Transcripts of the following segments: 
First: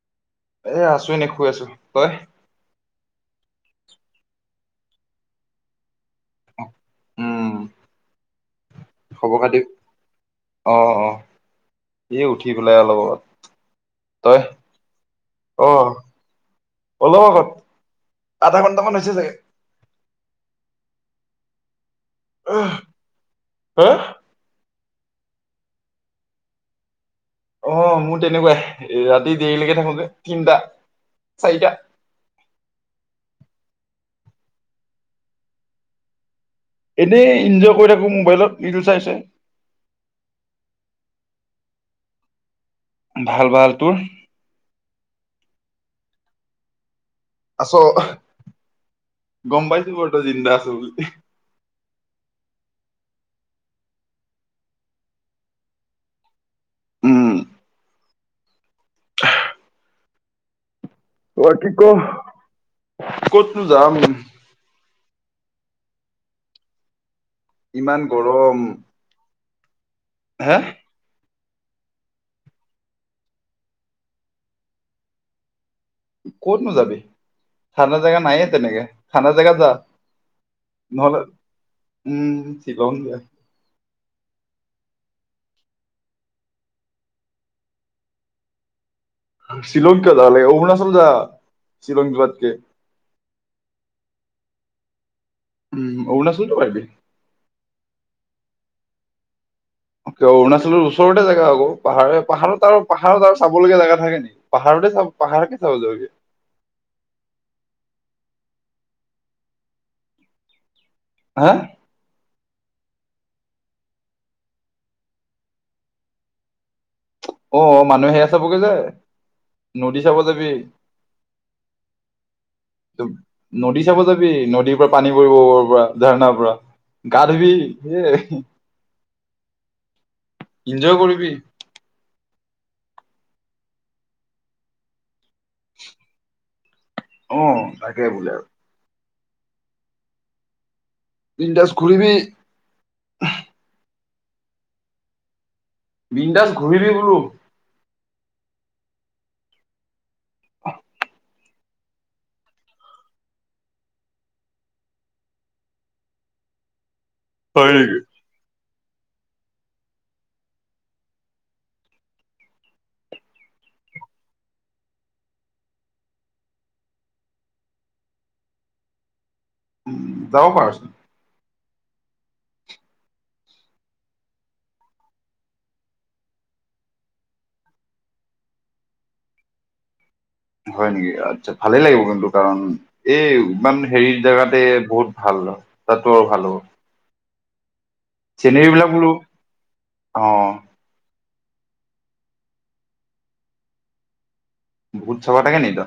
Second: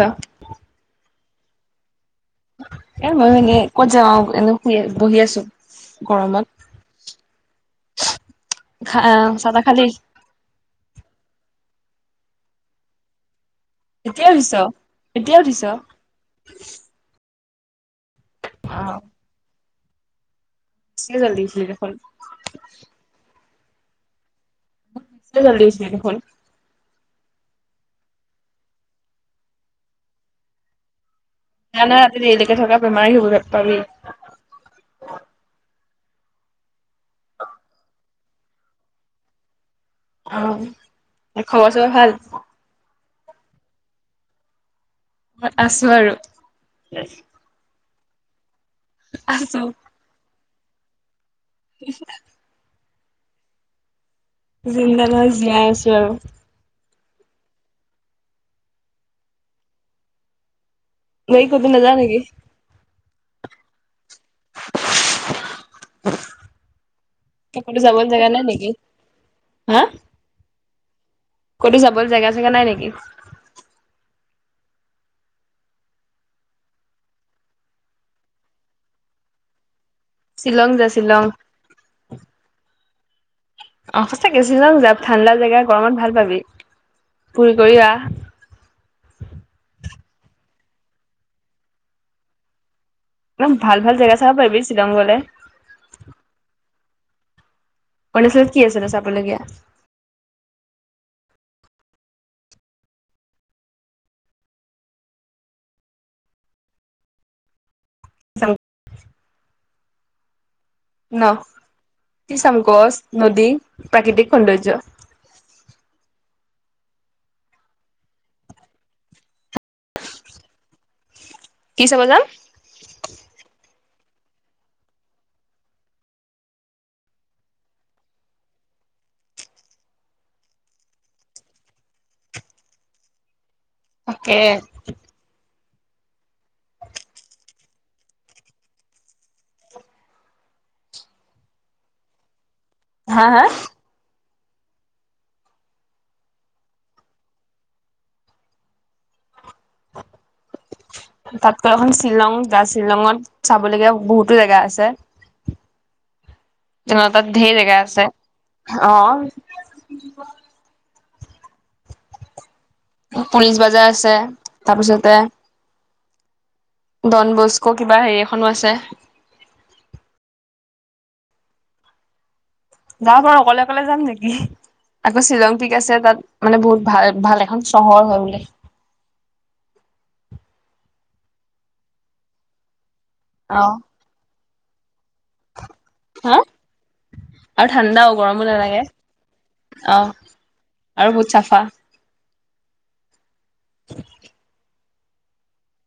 এ এ আছো এনে শুই আছো, তই? এ মই মানে ক'ত যাওঁ এনে শুই বহি আছো গৰমত। উম। খা খবৰ চাহ খাতি তাহ খালি অ অ। এ উঠি পেলাই অলপ আগত এতিয়া তই উঠিছ এতিয়া উঠিছ অ আহ অলপ আগত। আধা ঘণ্টা মান হৈছে চাগে। বেছিয়ে জল্দি উঠিলি দেখোন। আহ হা? বেছিয়ে জল্দি উঠিলি দেখোন। অ মোৰ তেনেকুৱাই ৰাতি দেৰিলৈকে থাকো যে তিনিটা। নাই নাই ৰাতি দেৰিলৈকে থকা বেমাৰী হবি পাবি [unintelligible] এনেই এনজয় কৰি থাকো মোবাইলত ভিডিঅ চাই চাই। আহ খবৰ চবৰ ভাল? ভাল ভাল। তোৰ? আছো আৰু। অ আছো গম পাইছো বাৰু জিন্দা আছ বুলি। [unintelligible] জিন্দা নাই জীয়াই আছো আৰু। উম। [unintelligible] ক'তো বাকী ক নাযাৱ নেকি ক'তনো যাম। কতো ইমান যাবলে জাগা নাই নেকি? হা হা? কতো যাবলে জেগা চেগা নাই নেকি? ক'তনো যাবি? ঠাণ্ডা জেগা নায়ে তেনেকে। ঠাণ্ডা জেগা যা শ্বিলং যা নহ'লে, শ্বিলং উম শ্বিলং যায়। অ সঁচাকে শ্বিলং ঠাণ্ডা জেগা। গৰমত ভাল পাবি। ফুৰি কৰি আহ। শ্বিলং কিয় যাব লাগে? অৰুণাচল যা, শ্বিলং যোৱাতকে। একদম ভাল ভাল জেগা চাব পাৰিবি শ্বিলং গলে। উম অৰুণাচলতো পাৰিবি। অৰুণাচলত কি আছে নো চাবলগীয়া? কিয় অৰুণাচলৰ ওচৰতে জেগা আকৌ। পাহাৰে পাহাৰত আৰু পাহাৰত আৰু চাবলগীয়া জেগা থাকে নেকি? পাহাৰত চ পাহাৰকে চাব যাবি। চাও। ন? হা কি চাম গছ, নদী, প্ৰাকৃতিক সৌন্দৰ্য? অ মানুহ সে চাবগৈ যায়। নদী চাব যাবি। কি চাব যাম? তো নদী চাব যাবি। নদীৰ পৰা পানী পৰিব ওপৰৰ পৰা, ঝাৰণাৰ পৰা। গা ধুবি সে এনজয় কৰিবি। অকে। অ তাকে বুজ আৰু। বিনদাছ ঘূৰিবি। হা হা? বিণ্ডাজ ঘূৰিবি বোলো। [inaudible] তাতকৈ এখন শ্বিলং যা। শ্বিলঙত চাবলগীয়া বহুতো জেগা আছে। [inaudible] তেনে তাত ঢেৰ হয় জেগা নেকি? আছে, অঅ। পুলিচ বাজাৰ আছে। তাৰপিছতে ডন বস্কো কিবা হেৰি এখনো আছে। উ যাব পাৰছোন। যাব পাৰো। অকলে অকলে যাম নেকি? আকৌ শ্বিলং পিক আছে, তাত মানে বহুত ভাল ভাল এখন চহৰ হয় বোলে। হয় নেকি? আচ্ছা ভালে লাগিব কিন্তু কাৰণ এই অ ইমান হেৰি জোগাতে বহুত ভাল ত তোৰ হা ভাল হ'ব। আৰু ঠাণ্ডাও, গৰমো চিনেৰী নালাগে। বিলাক বোলো অ, অ আৰু বহুত চাফা। [inaudible] ভূত চভা তাকে নিতো।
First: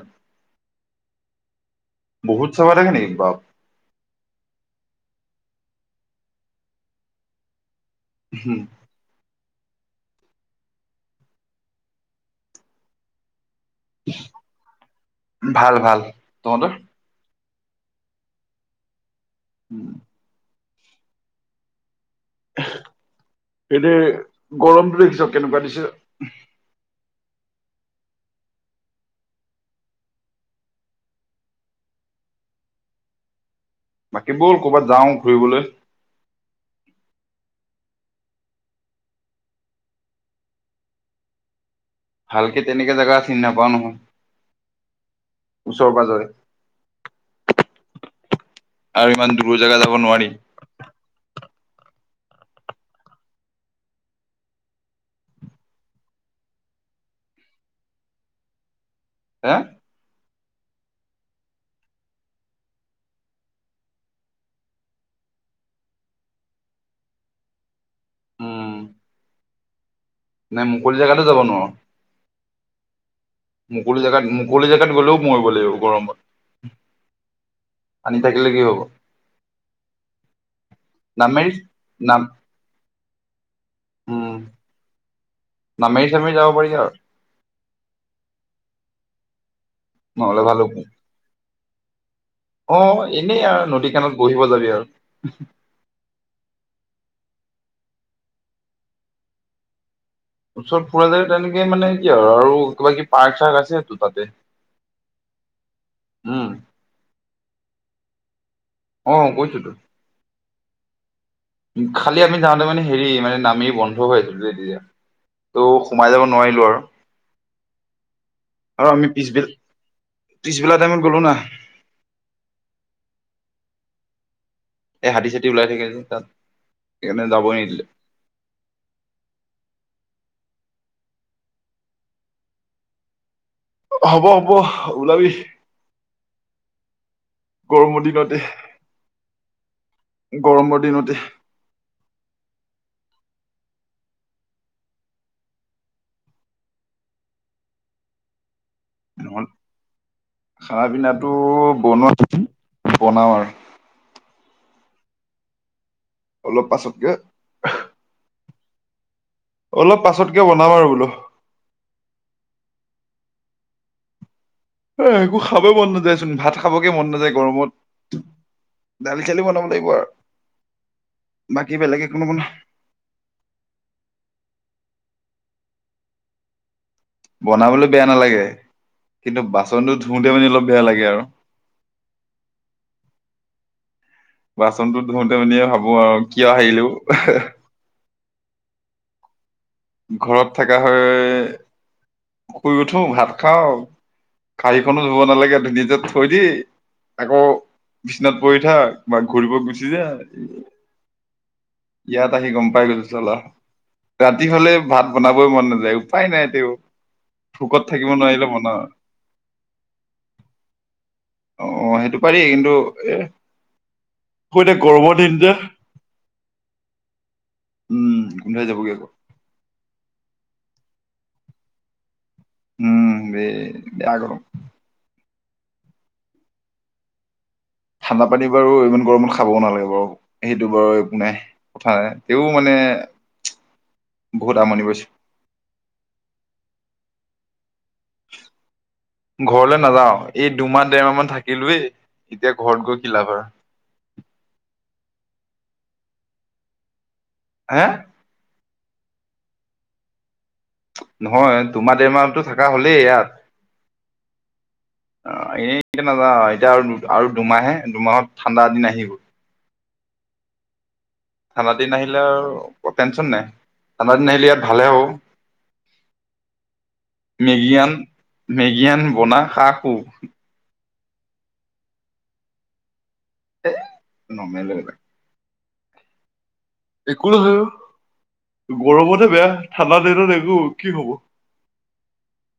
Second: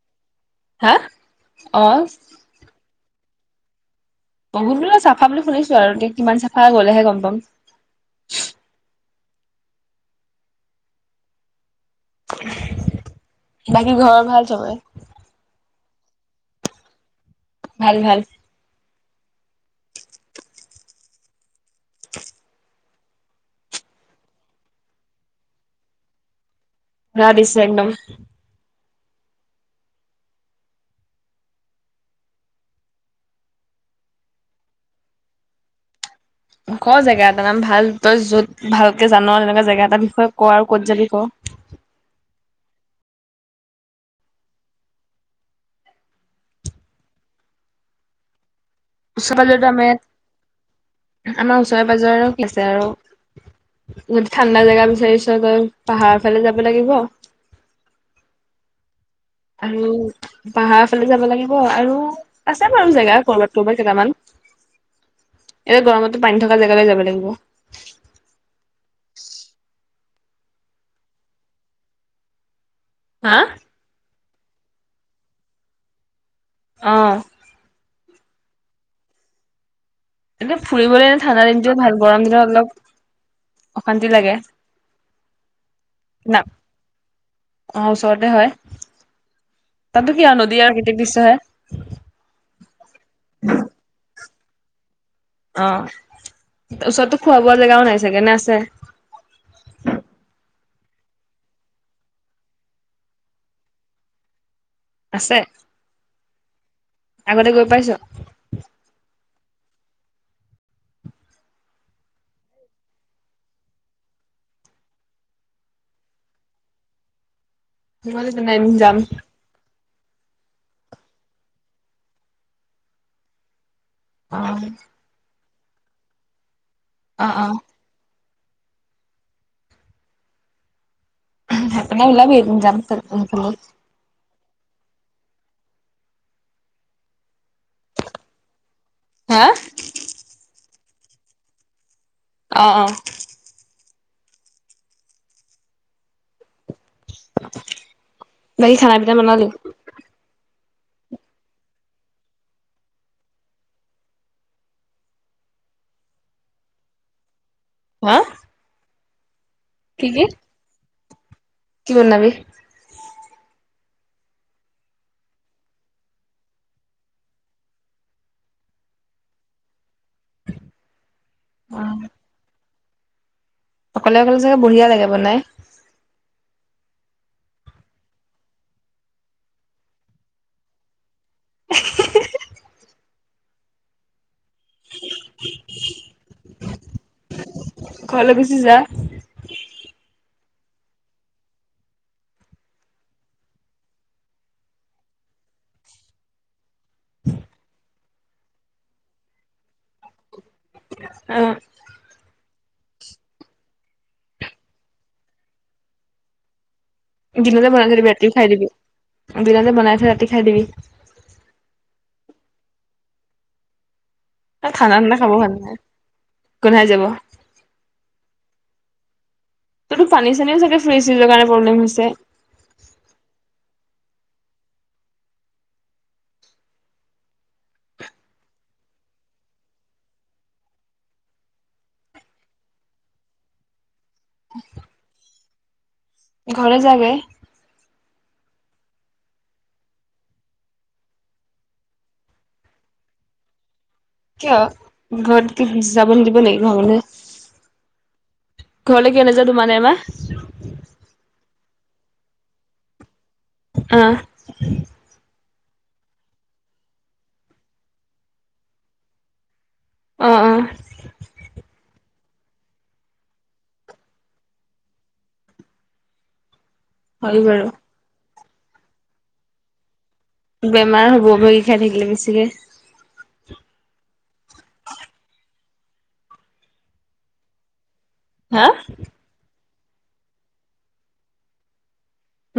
হা? অ', বহুত চাফা থাকে নেকি? বাপ বহুত বোলো চাফা বুলি শুনিছো আৰু। এতিয়া কিমান চাফা গলেহে গম পাম। হুম। বাকী ঘৰৰ ভাল চবএ? ভাল ভাল তহঁতৰ? ভাল, ভাল। উম। এনেই গৰমটো দেখিছ কেনেকুৱা দিছে। ৰা দিছে একদম। বাকী ব'ল ক'ৰবাত যাওঁ ঘূৰিবলে। ক জেগা এটা নাম। ভাল তই য'ত ভালকে জান'। এনেকুৱা জেগা এটাৰ বিষয়ে ক আৰু ক'ত যাবি ক। ভালকে তেনেকে জেগা চিনি নাপাওঁ নহয়। ওচৰে পজৰে। আৰু ওচৰে ইমান দূৰ পাজৰেতো জেগা আমাৰ যাব ইয়াত নোৱাৰি। আমাৰ ওচৰে পাজৰে আছে আৰু। যদি ঠাণ্ডা জোগা বিচাৰিছ গৈ পাহাৰৰ ফালে যাব লাগিব। [unintelligible] আৰু। পাহাৰ ফালে যাব লাগিব আৰু, আছে বাৰু জেগা কৰবাত কৰ'বাত কেইটামান। এতিয়া গৰমতো পানী থকা জেগালৈ যাব লাগিব। উম নাই মুকলি জেগাতে যাব নোৱাৰো। হা মুকলি জেগাত মুকলি জেগাত গ'লেও মৰিব লাগিব গৰমত। আহঁ। আনি থাকিলে কি হ'ব। এয়া ফুৰিবলৈ এ ঠাণ্ডা নামেৰি দিনটো ভাল নাম গৰম দিনত অলপ। অশান্তি লাগে উম, নামেৰি চামৰি না যাব পাৰি আৰু। অ ওচৰতে হয় তাতো কি আৰু নহ'লে নদী ভাল আৰু হক প্ৰাকৃতিক দৃশ্য হে অ এনেই আৰু নদী কানত বহিব যাবি আৰু অ ওচৰতো খোৱা বোৱা জেগাও নাই চাগেনে আছে। ওচৰত ফুৰা যায় তেনেকে মানে কি আৰু আৰু কিবা কিব পাৰ্ক চাৰ্ক আছে সো তাতে। আছে উম আগতে গৈ পাইছো। অ কৈছো তো। উ খালি আমি যাওঁতে মানে হেৰি মানে নামি বন্ধ হৈ তেতিয়া। ত' সোমাই যাব নোৱাৰিলো আৰু। ম তোইম যাম ত্ৰিছবেলা টাইমত গলো না। অ এই হাতী চাতি ওলাই থাকি আছে তাত সেইকাৰণে অ অ যাবই নিদিলে। হে পিনে ওলাবি এদিন যাম। হ'ব হ'ব ওলাবি গৰমৰ দিনতে। হা গৰমৰ দিনতে। অ অ বাকী খানা পিনা বনালি। নহ'লে খানা পিনাটো বনোৱা বনাও আৰু। অলপ পাছতকে। হা অলপ কি কি পাছতকে বনাম আৰু বোলো। কি বনাবি। একো খাবেই মন নাযায় চোন ভাত খাবকে মন নাযায় গৰমত। দাল চালি বনাব লাগিব আৰু বাকী অ বেলেগে কোনোবনা অকলে অকলে চাগে বঢ়িয়া লাগে বনাই বনাবলৈ বেয়া নালাগে কিন্তু বাচনটো ধুওতে মানি অলপ বেয়া লাগে আৰু [inaudible] বাচনটো ধুওতে মানি ভাবো আৰু কিয় আহিলো ঘৰলে গুছি যা। ঘৰত থকা হৈ শুই উঠো ভাত খাওঁ কা়হীখনো ধুব নালাগে ধুনীয়াক থৈ দি আকৌ বিচনাত পৰি উঠা বা ঘূৰিব গুচি যায়। অ ইয়াত আহি গম পাই গৈছো চল ৰাতি হলে ভাত বনাবই মন নাযায় উপায় নাই তে। দিনতে বনাই থাকিবি ৰাতি খাই দিবি দিনতে বনাই থিব ৰাতি খাই দিবি। অ সেইটো পাৰি কিন্তু এ আকৌ এ এতিয়া ঠাণ্ডা গৰমৰ খানা খাব দিন যে ভাল নাই গোন্ধাই যাব উম গোন্ধাই যাবগৈ আকৌ তো পানী চানীও চাগে ফ্ৰিজ ফ্ৰিজৰ কাৰণে প্ৰব্লেম হৈছে উম বে বেয়া গৰম ঠাণ্ডা পানী বাৰু ইমান গৰমত খাবও নালাগে বাৰু সেইটো বাৰু একো নাই কথা নাই তেও মানে বহুত আমনি কৰিছে ঘলে যাগে ঘৰলে নাযাও এই দুমাহ দেৰমাহ মান থাকিলোয়ে এতিয়া ঘৰত গৈ কি লাভ কিয় ঘৰত কি যাব নিদিব নি ঘৰৰ মানুহে হে ঘৰলৈ কিয় নাযাৱ মানে তো বা নহয় দুমাহ দেৰ মাহটো থকা হলেই ইয়াত আহ এই এতিয়া নাজাও আৰু দু আৰু দুমাহে দুমাহত ঠাণ্ডা দিন আহিব অহ অহ ঠাণ্ডা দিন আহিলে আৰু টেনচন নাই ঠাণ্ডা দিন আহিলে ইয়াত ভালে হ'ব হয় বাৰু মেগী আন মেগী আন বনা খা শু বেমাৰ হ'ব মেগী খাই থাকিলে বেছিকে সেই নৰমেল একো নহয় হা গৰমতহে বেয়া ঠাণ্ডা দিনত একো কি হ'ব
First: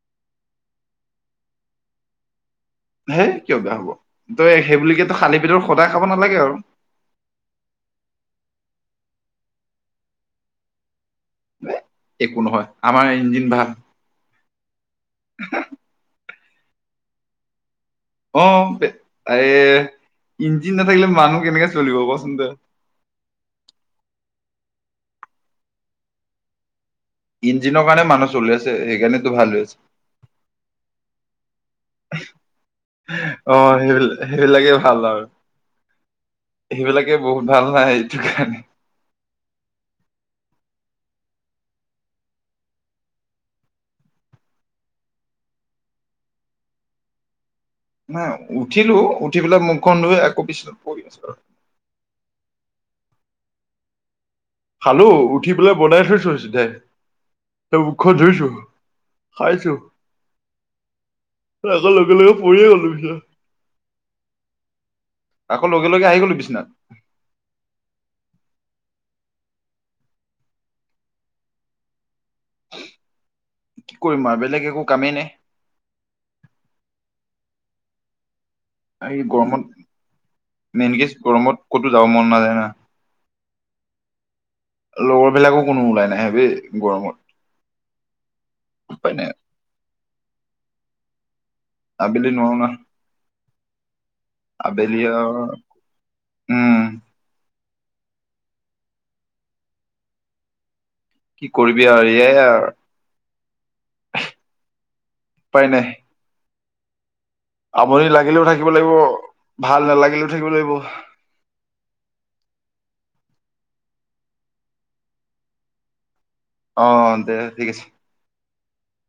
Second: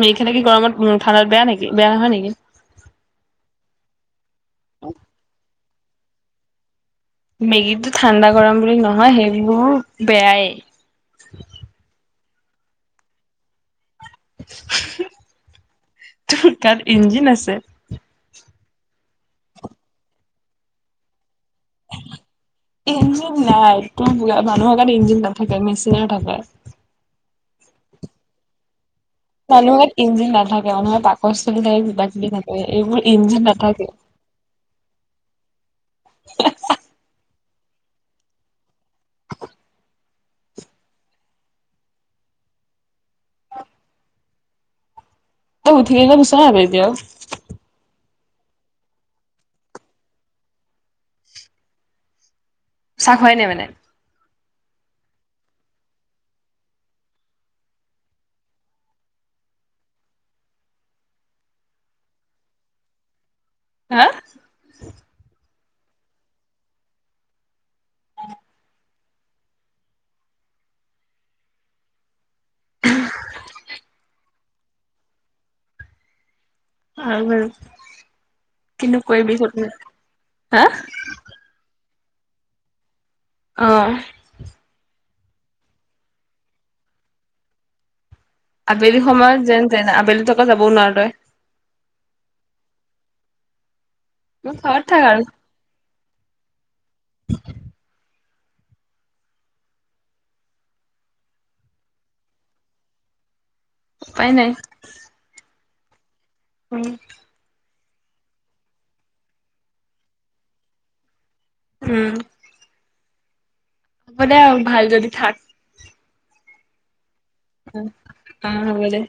মেগী খালে কি গৰমত ঠাণ্ডাত বেয়া নেকি বেয়া নহয় নেকি হেই কিয় বেয়া হব তই সেই বোলি খালি পেটত সদায় খাব নালাগে আক মেগীতো ঠাণ্ডা গৰম বুলি নহয় সেইবোৰ বেয়াই একো নহয় আমাৰ ইঞ্জিন ভাল তোৰ তাত ইঞ্জিন আছে অ এ ইঞ্জিন নাথাকিলে মানুহ কেনেকে চলিব কচোন তই ইঞ্জিন নাই তুমি বোলা মানুহক তাত ইঞ্জিন নাথাকে মেচিন থাকে ইঞ্জিনৰ কাৰণে মানুহ চলি আছে সেইকাৰণেতো ভাল হৈ আছে মানুহৰ ইঞ্জিন নাথাকে মানুহৰ পাকস্থলি থাকে কিবা কিবি থাকে এইবোৰ ইঞ্জিন অ নাথাকে সেইবিল সেইবিলাকে ভাল আৰু সেইবিলাকে বহুত ভাল নাই এইটো কাৰণে তই উঠিলি নে বিছনাত এতিয়াও নাই উঠিলো উঠি পেলাই মুখখন ধুই আকৌ বিছনাত পৰি আছো আৰু চাহ খোৱাই নাই মানে খালো উঠি পেলাই বনাই থৈছো চিধা তো মুখখন ধুইছো খাইছো এ লগে লগে পৰিয়ে ললোহি আও হা আকৌ লগে লগে আহি গলো বিছনাত কি কৰিম আৰু বেলেগ একো কামেই নাই আৰু কিনো এই কৰিবি গৰমত হা এনেকে ক'তো যাব মন নাযায় না অহ লগৰবিলাকো কোনো ওলাই নাই বে গৰমত আবেলি উপায় নাই সময়ত যেন তেন আবেলিত আকৌ যাবও নোৱাৰ তই আবেলি ঘৰত থাক আবেলিয়ে আৰু আও উম কি কৰিবি আৰু এয়াই আৰু উপায় নাই উপায় নাই। উম। আমনি লাগিলেও থাকিব লাগিব, ভাল নালাগিলেও থাকিব লাগিব। উম। হ'ব দে ভাল যদি থাক। অ দে ঠিক আছে। উম হব দে।